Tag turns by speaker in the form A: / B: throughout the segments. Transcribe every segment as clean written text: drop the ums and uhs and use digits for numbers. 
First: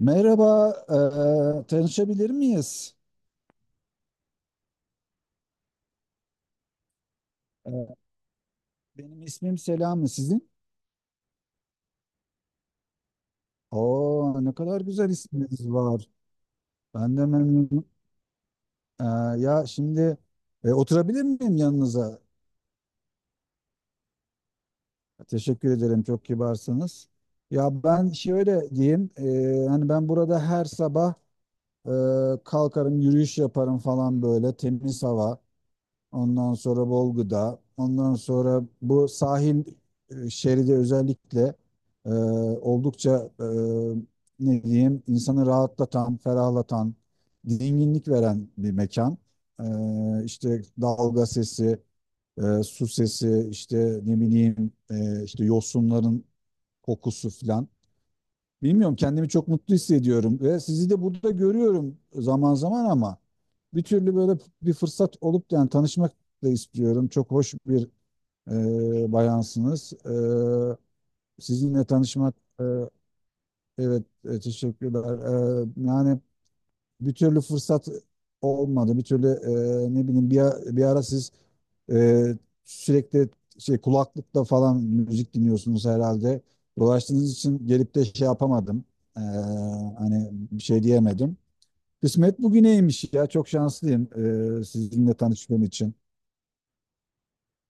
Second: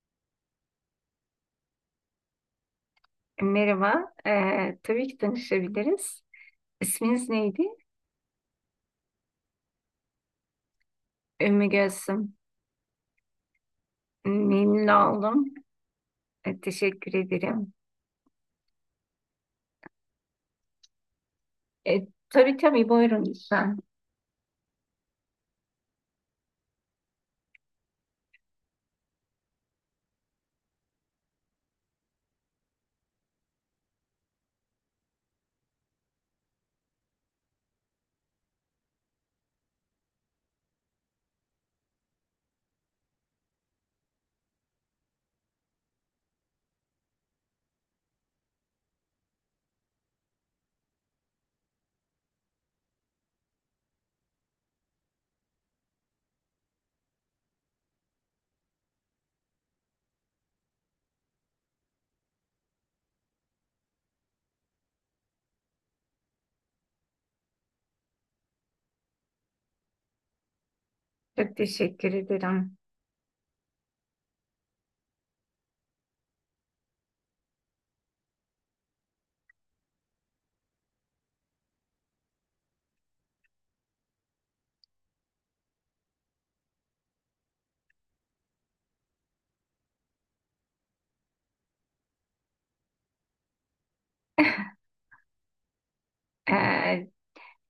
A: Merhaba, tanışabilir miyiz?
B: Merhaba, tabii ki tanışabiliriz. İsminiz neydi?
A: Eee, benim ismim Selami, sizin?
B: Ümmü Gülsüm.
A: Oo, ne kadar
B: Memnun
A: güzel
B: oldum.
A: isminiz var.
B: Teşekkür
A: Ben de
B: ederim.
A: memnunum. Eee, ya şimdi oturabilir miyim yanınıza?
B: Tabii tabii, buyurun lütfen.
A: Teşekkür ederim, çok kibarsınız. Ya ben şöyle diyeyim, hani ben burada her sabah eee, kalkarım, yürüyüş yaparım falan böyle, temiz hava. Ondan sonra bol gıda. Ondan sonra bu sahil şeridi özellikle e, oldukça ne diyeyim insanı rahatlatan, ferahlatan, dinginlik veren bir mekan. İşte dalga sesi, su sesi, işte ne bileyim işte yosunların kokusu filan. Bilmiyorum, kendimi çok mutlu hissediyorum ve sizi de burada görüyorum zaman zaman, ama bir türlü böyle bir fırsat olup yani tanışmak da istiyorum. Çok hoş bir bayansınız.
B: Çok
A: Sizinle
B: teşekkür
A: tanışmak
B: ederim.
A: evet teşekkürler. Yani bir türlü fırsat olmadı. Bir türlü ne bileyim bir ara siz e, sürekli şey, kulaklıkla falan müzik dinliyorsunuz herhalde. Dolaştığınız için gelip de şey yapamadım. E, Hani bir şey diyemedim. Kısmet bugüneymiş ya. Çok şanslıyım sizinle tanıştığım için.
B: Ee,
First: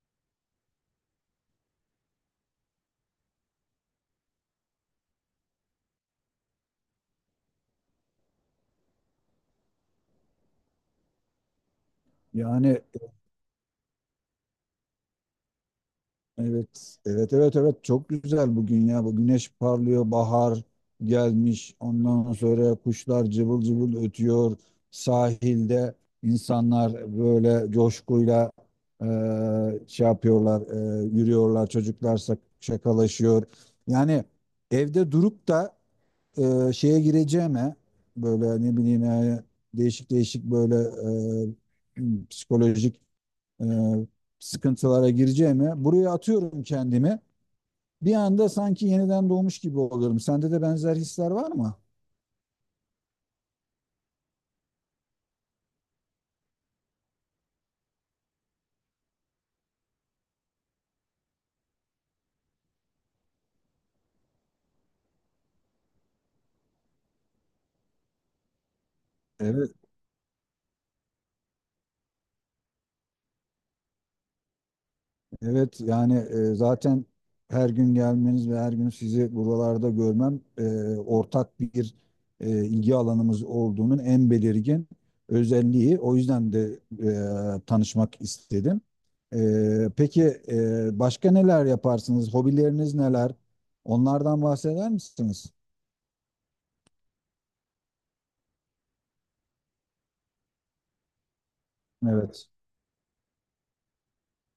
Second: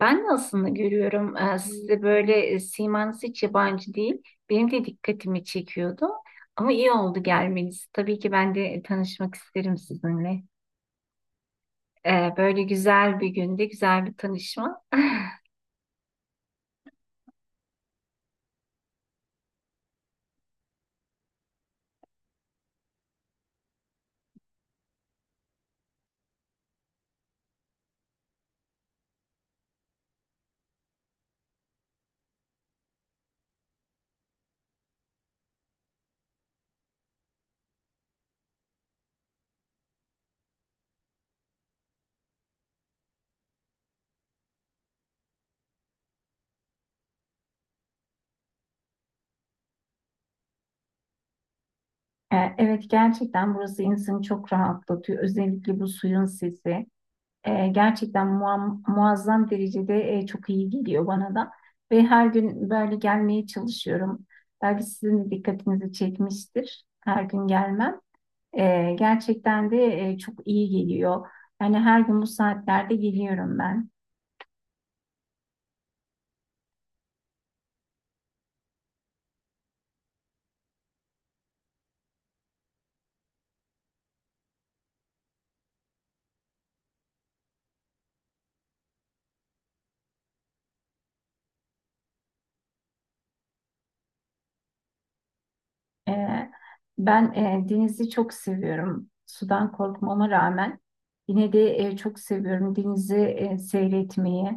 B: ben de aslında görüyorum, sizde böyle simanız hiç yabancı değil. Benim de dikkatimi çekiyordu. Ama iyi oldu gelmeniz. Tabii ki ben de tanışmak isterim sizinle. Böyle
A: Yani,
B: güzel bir günde güzel bir tanışma.
A: evet, evet, evet, evet. Çok güzel bugün ya. Bu güneş parlıyor, bahar gelmiş. Ondan sonra kuşlar cıvıl cıvıl ötüyor. Sahilde insanlar böyle coşkuyla şey yapıyorlar, yürüyorlar. Çocuklar şakalaşıyor. Yani evde durup da şeye gireceğime, böyle ne bileyim yani değişik değişik böyle eee, psikolojik e, sıkıntılara gireceğime, buraya atıyorum kendimi. Bir anda sanki yeniden doğmuş gibi oluyorum. Sende de benzer hisler var mı?
B: Evet, gerçekten burası insanı çok rahatlatıyor. Özellikle bu suyun sesi gerçekten muazzam derecede çok iyi geliyor bana da. Ve her gün böyle gelmeye çalışıyorum. Belki sizin de dikkatinizi çekmiştir. Her gün gelmem. Gerçekten
A: Evet.
B: de çok iyi geliyor. Yani her gün bu saatlerde geliyorum ben.
A: Evet, yani zaten her gün gelmeniz ve her gün sizi buralarda görmem ortak bir ilgi alanımız olduğunun en belirgin özelliği. O yüzden de tanışmak istedim. Peki başka neler yaparsınız? Hobileriniz neler? Onlardan bahseder misiniz?
B: Ee, ben denizi çok seviyorum. Sudan korkmama rağmen yine de çok
A: Evet.
B: seviyorum denizi seyretmeyi.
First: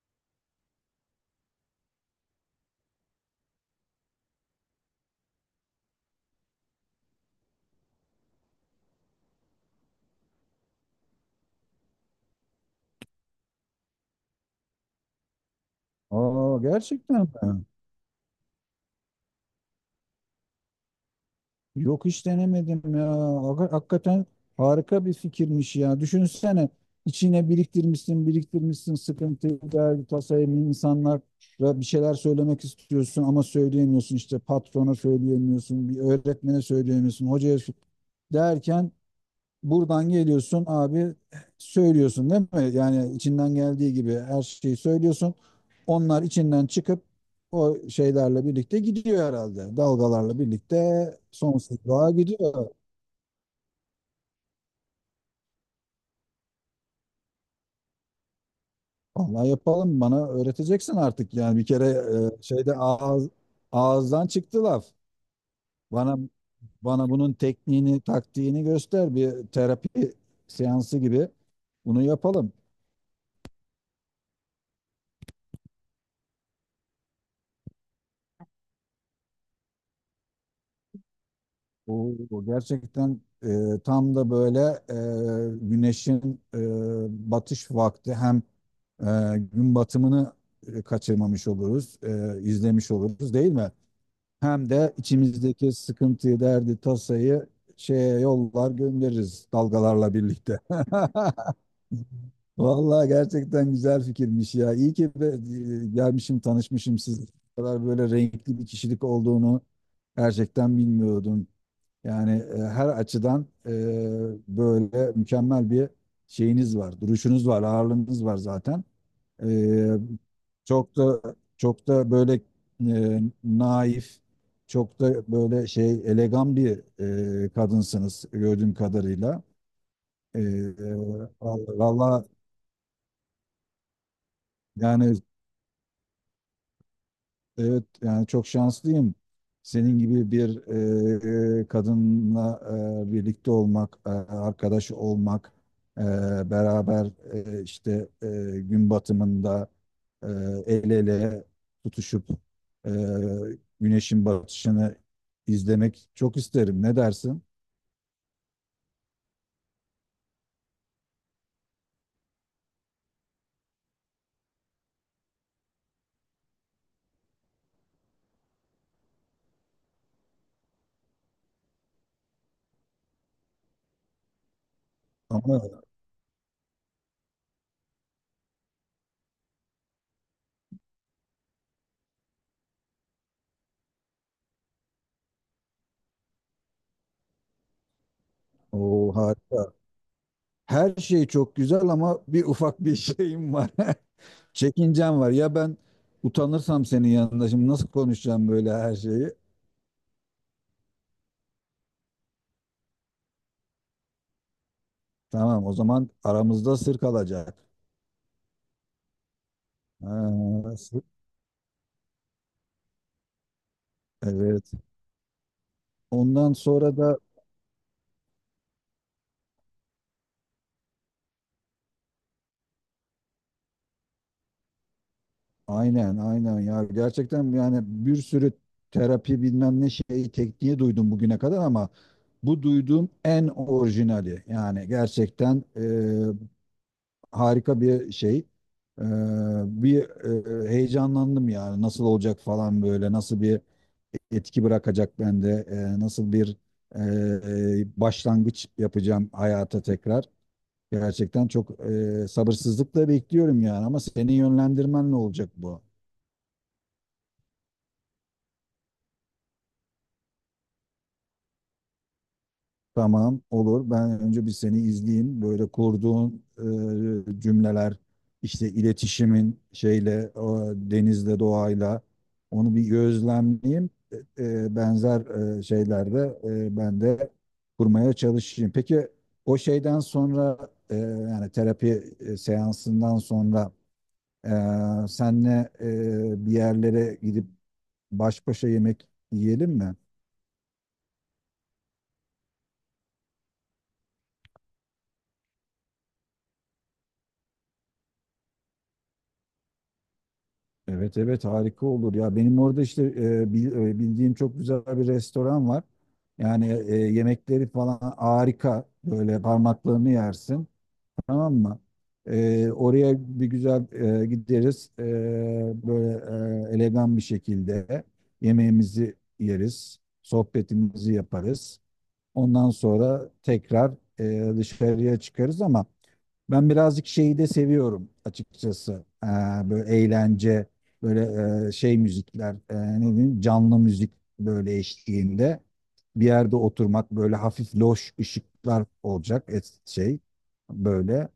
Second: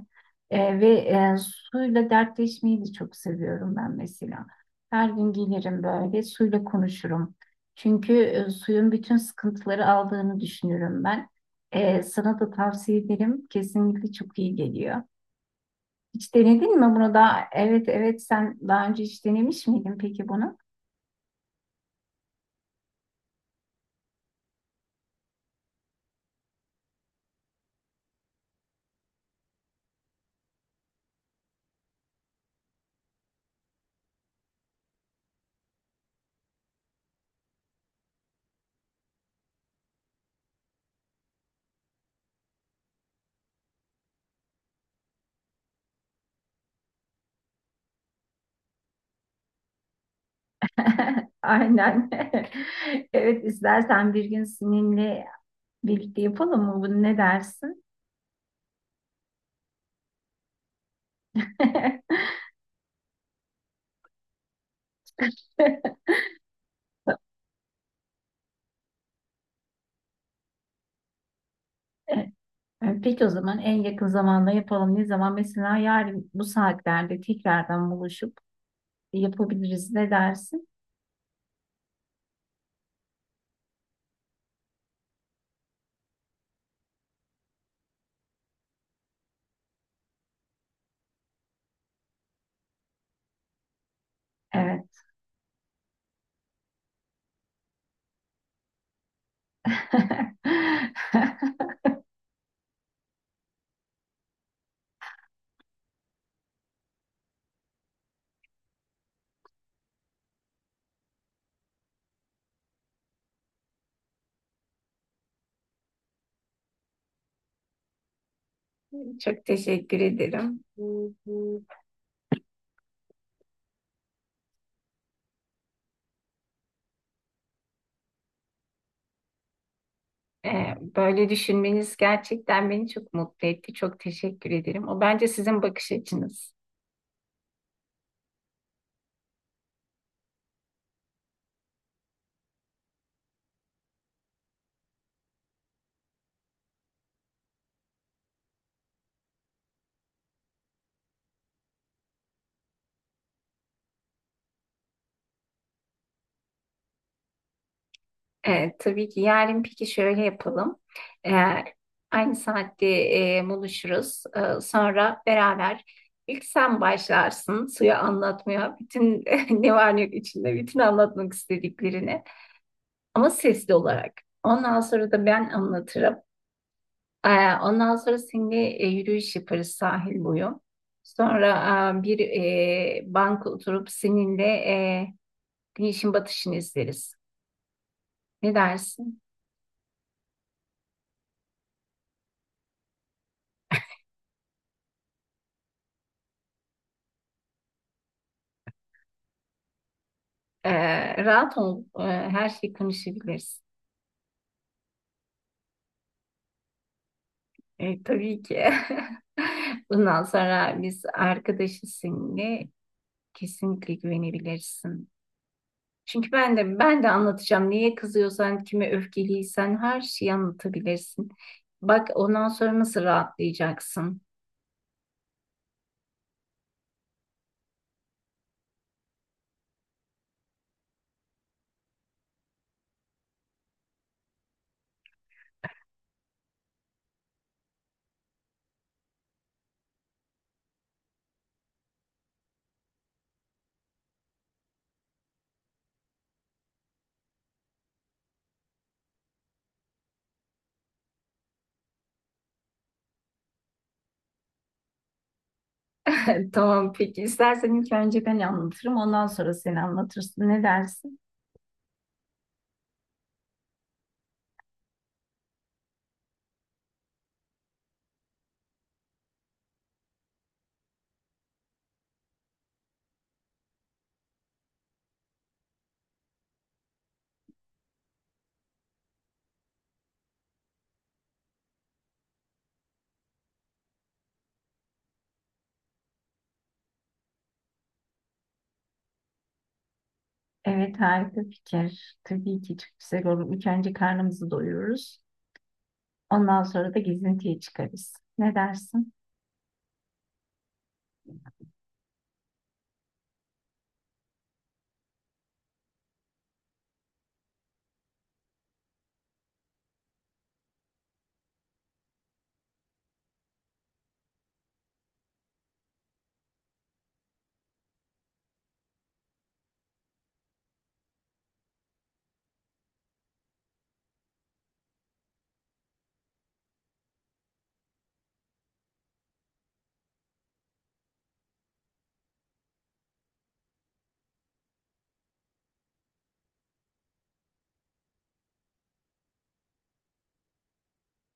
B: Ve suyla dertleşmeyi de çok seviyorum ben mesela. Her gün gelirim, böyle suyla konuşurum. Çünkü suyun bütün sıkıntıları aldığını düşünüyorum ben. Sana da tavsiye ederim. Kesinlikle çok iyi geliyor. Hiç
A: Aa,
B: denedin mi bunu
A: gerçekten
B: da?
A: mi?
B: Evet evet, sen daha önce hiç denemiş miydin peki bunu?
A: Yok, hiç denemedim ya. Hakikaten harika bir fikirmiş ya. Düşünsene, içine biriktirmişsin, biriktirmişsin sıkıntıyı, derdi, tasayı, insanlara bir şeyler söylemek istiyorsun ama söyleyemiyorsun, işte patrona söyleyemiyorsun, bir öğretmene söyleyemiyorsun, hocaya derken, buradan geliyorsun abi, söylüyorsun değil mi? Yani içinden geldiği gibi her şeyi söylüyorsun. Onlar içinden çıkıp o şeylerle birlikte gidiyor herhalde. Dalgalarla birlikte
B: Aynen.
A: sonsuzluğa gidiyor.
B: Evet, istersen bir gün seninle birlikte yapalım mı bunu? Ne dersin?
A: Vallahi yapalım, bana öğreteceksin artık yani, bir kere şeyde ağızdan çıktı laf. Bana bana bunun tekniğini, taktiğini göster, bir terapi seansı gibi. Bunu yapalım.
B: Peki o zaman en yakın zamanda yapalım. Ne zaman? Mesela yarın bu saatlerde tekrardan buluşup yapabiliriz. Ne dersin?
A: Oo, gerçekten tam da böyle güneşin batış vakti, hem gün batımını kaçırmamış oluruz, izlemiş oluruz değil mi? Hem de
B: Evet.
A: içimizdeki sıkıntıyı, derdi, tasayı şeye yollar göndeririz dalgalarla birlikte. Vallahi gerçekten güzel fikirmiş ya. İyi ki gelmişim, tanışmışım sizle. Bu kadar böyle renkli bir kişilik olduğunu gerçekten bilmiyordum. Yani her açıdan böyle mükemmel bir şeyiniz var, duruşunuz var, ağırlığınız var zaten.
B: Çok
A: E,
B: teşekkür ederim.
A: Çok da çok da böyle naif, çok da böyle şey elegan bir kadınsınız gördüğüm kadarıyla. E,
B: Böyle
A: e,
B: düşünmeniz
A: Vallahi
B: gerçekten beni çok mutlu etti. Çok teşekkür ederim. O
A: yani.
B: bence sizin bakış açınız.
A: Evet, yani çok şanslıyım. Senin gibi bir kadınla birlikte olmak, arkadaş olmak, e, beraber işte gün batımında e, el ele tutuşup e, güneşin batışını izlemek çok isterim. Ne dersin?
B: Evet, tabii ki. Yarın peki şöyle yapalım. Ee, aynı saatte buluşuruz. Sonra beraber ilk sen başlarsın suya anlatmaya. Bütün ne var ne yok içinde, bütün anlatmak istediklerini. Ama sesli olarak. Ondan sonra da ben
A: Ama
B: anlatırım. Ondan sonra seninle yürüyüş yaparız sahil boyu. Sonra bir banka oturup seninle güneşin batışını izleriz. Ne
A: o
B: dersin?
A: harika. Her şey çok güzel, ama bir ufak bir şeyim var. Çekincem var. Ya ben utanırsam senin yanında, şimdi nasıl konuşacağım böyle her şeyi?
B: Rahat ol. Her şeyi konuşabiliriz.
A: Tamam, o zaman aramızda sır kalacak.
B: Tabii ki. Bundan sonra
A: Ha,
B: biz
A: sır.
B: arkadaşız seninle. Kesinlikle
A: Evet.
B: güvenebilirsin. Çünkü
A: Ondan
B: ben de
A: sonra
B: ben de
A: da
B: anlatacağım. Niye kızıyorsan, kime öfkeliysen her şeyi anlatabilirsin. Bak ondan sonra nasıl rahatlayacaksın.
A: aynen, aynen ya, gerçekten yani bir sürü terapi bilmem ne şeyi, tekniği duydum bugüne kadar, ama bu duyduğum en orijinali yani, gerçekten harika bir şey. E, Bir heyecanlandım yani, nasıl olacak falan, böyle nasıl bir etki bırakacak bende, nasıl bir e, başlangıç yapacağım hayata tekrar. Gerçekten çok sabırsızlıkla bekliyorum yani, ama seni yönlendirmen ne olacak bu?
B: Tamam peki. İstersen ilk önce ben anlatırım. Ondan sonra sen anlatırsın. Ne dersin?
A: Tamam, olur, ben önce bir seni izleyeyim, böyle kurduğun cümleler, işte iletişimin şeyle, o denizle, doğayla, onu bir gözlemleyeyim. Benzer şeylerde ben de kurmaya çalışayım. Peki o şeyden sonra, yani terapi seansından sonra senle bir yerlere gidip baş başa yemek yiyelim mi?
B: Evet, harika fikir. Tabii ki çok güzel olur. İlk önce karnımızı doyururuz. Ondan sonra da gezintiye çıkarız. Ne dersin?
A: Evet, evet, harika olur ya. Benim orada işte bildiğim çok güzel bir restoran var. Yani yemekleri falan harika. Böyle parmaklarını yersin. Tamam mı? Oraya bir güzel gideriz. Böyle elegan bir şekilde yemeğimizi yeriz. Sohbetimizi yaparız. Ondan sonra tekrar dışarıya çıkarız, ama ben birazcık şeyi de seviyorum açıkçası. Böyle eğlence, böyle şey müzikler, ne diyeyim, canlı müzik böyle eşliğinde bir yerde oturmak, böyle hafif loş ışıklar olacak, et, şey böyle.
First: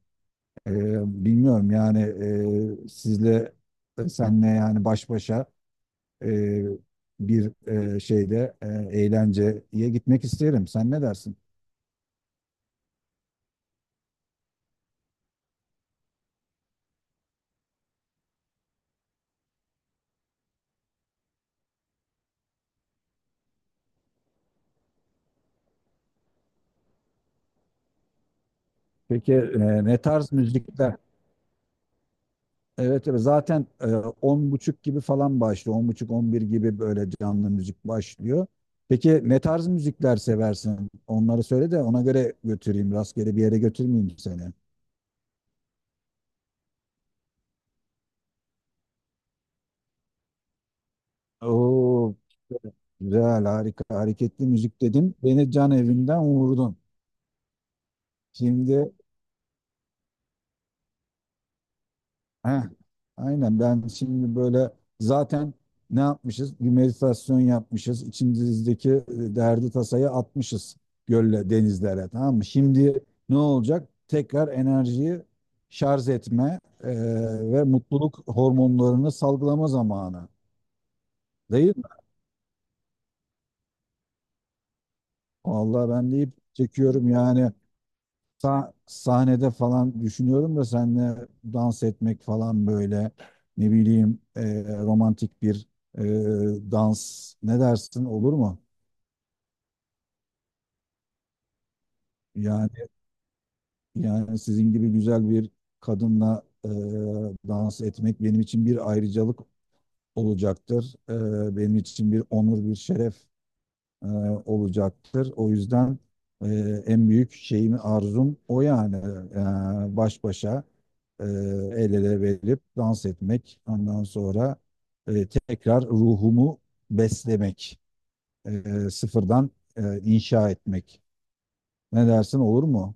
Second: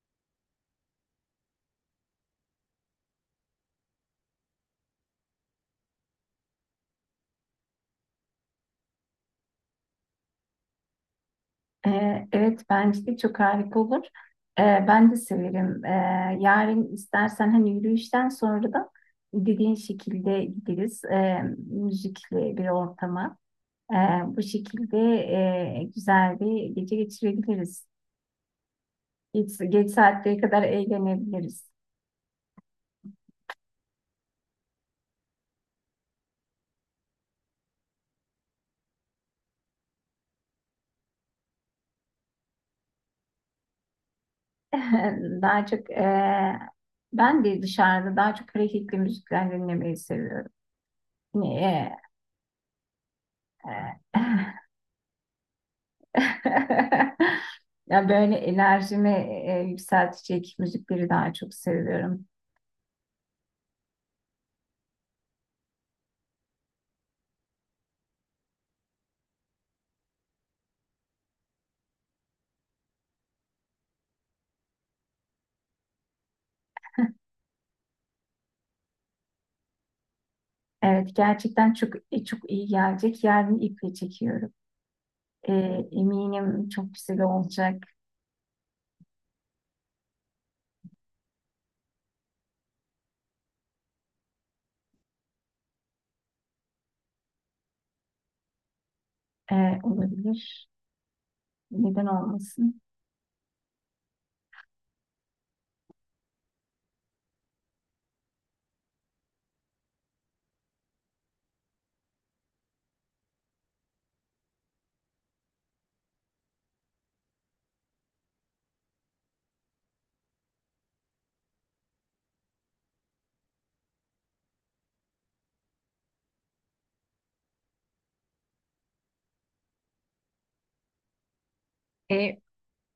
A: Bilmiyorum yani, e, sizle senle yani baş başa e, bir şeyde eğlenceye gitmek isterim. Sen ne dersin?
B: Evet, bence de çok harika olur. Ben de severim. Yarın istersen hani yürüyüşten sonra da dediğin şekilde gideriz. Müzikli bir ortama. Ee, bu şekilde güzel bir gece geçirebiliriz.
A: Peki
B: Geç, geç
A: ne tarz
B: saatlere kadar
A: müzikler?
B: eğlenebiliriz.
A: Evet, evet, zaten 10:30 gibi falan başlıyor. 10:30-11 gibi böyle canlı müzik başlıyor. Peki ne tarz müzikler seversin? Onları söyle de ona göre götüreyim. Rastgele bir yere götürmeyeyim seni.
B: Daha çok ben de dışarıda daha çok hareketli müzikler dinlemeyi seviyorum. Ne,
A: Oo, güzel,
B: e,
A: harika,
B: e.
A: hareketli müzik dedin. Beni can evinden vurdun.
B: Ya böyle
A: Şimdi.
B: enerjimi yükseltecek müzikleri daha çok seviyorum.
A: Heh, aynen, ben şimdi böyle zaten, ne yapmışız? Bir meditasyon yapmışız. İçimizdeki derdi, tasayı atmışız gölle, denizlere, tamam mı? Şimdi ne olacak? Tekrar enerjiyi şarj etme ve mutluluk hormonlarını salgılama zamanı.
B: Evet, gerçekten
A: Değil mi?
B: çok çok iyi gelecek. Yarın iple çekiyorum. E,
A: Vallahi ben deyip
B: eminim çok
A: çekiyorum
B: güzel
A: yani.
B: olacak.
A: Sahnede falan düşünüyorum da seninle dans etmek falan, böyle ne bileyim romantik bir e, dans, ne dersin, olur mu?
B: E, olabilir. Neden olmasın?
A: Yani yani sizin gibi güzel bir kadınla dans etmek benim için bir ayrıcalık olacaktır. Benim için bir onur, bir şeref e, olacaktır. O yüzden e, en büyük şeyim, arzum o yani. Baş başa el ele verip dans etmek. Ondan sonra tekrar ruhumu beslemek, sıfırdan inşa etmek. Ne dersin,
B: E,
A: olur mu?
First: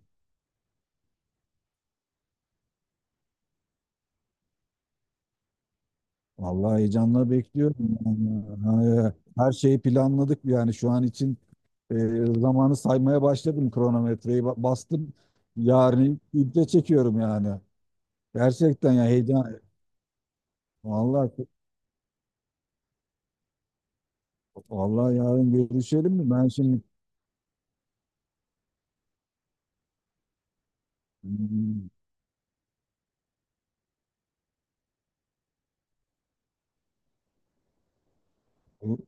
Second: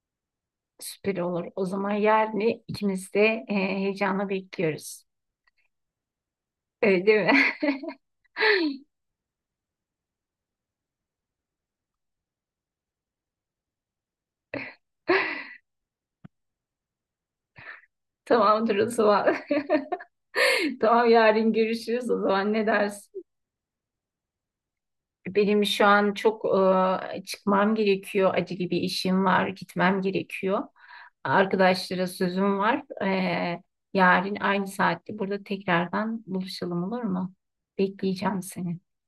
B: süper olur. O zaman yarın ikimiz de heyecanla bekliyoruz.
A: Vallahi
B: Öyle değil
A: heyecanla
B: mi?
A: bekliyorum. Yani her şeyi planladık yani, şu an için e, zamanı saymaya başladım, kronometreyi bastım. Yarın iple çekiyorum yani.
B: Tamamdır o
A: Gerçekten ya,
B: zaman.
A: heyecan.
B: Tamam,
A: Vallahi
B: yarın görüşürüz o zaman, ne dersin?
A: vallahi yarın
B: Benim şu
A: görüşelim
B: an
A: mi?
B: çok
A: Ben şimdi.
B: çıkmam gerekiyor. Acil bir işim var, gitmem gerekiyor.
A: Hmm.
B: Arkadaşlara sözüm var. Yarın aynı saatte burada tekrardan buluşalım, olur mu? Bekleyeceğim seni.
A: bu-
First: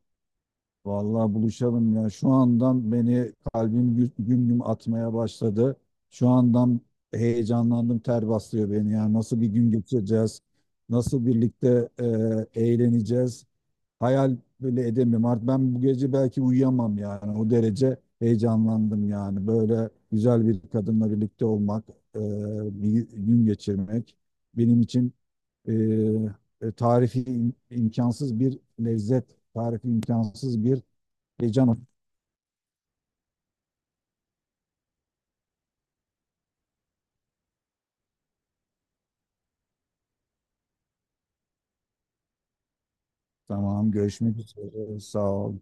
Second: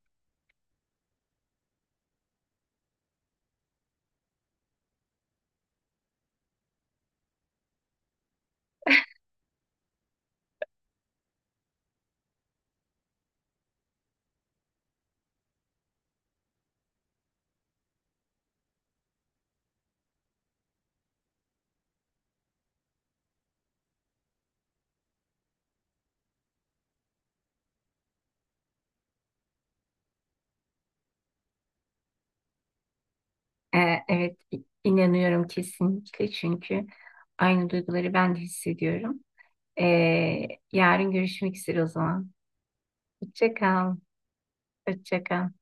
A: Vallahi buluşalım ya. Şu andan beni kalbim güm güm atmaya başladı. Şu andan heyecanlandım, ter bastırıyor beni ya. Nasıl bir gün geçireceğiz? Nasıl birlikte eğleneceğiz? Hayal böyle edemiyorum. Artık ben bu gece belki uyuyamam yani. O derece heyecanlandım yani. Böyle güzel bir kadınla birlikte olmak, e, bir gün geçirmek benim için e, tarifi imkansız bir lezzet, tarifi imkansız bir heyecan.
B: E, evet, inanıyorum kesinlikle, çünkü aynı duyguları ben de hissediyorum. E, yarın görüşmek üzere o zaman. Hoşça
A: Tamam,
B: kal.
A: görüşmek üzere.
B: Hoşça
A: Sağ
B: kal.
A: ol.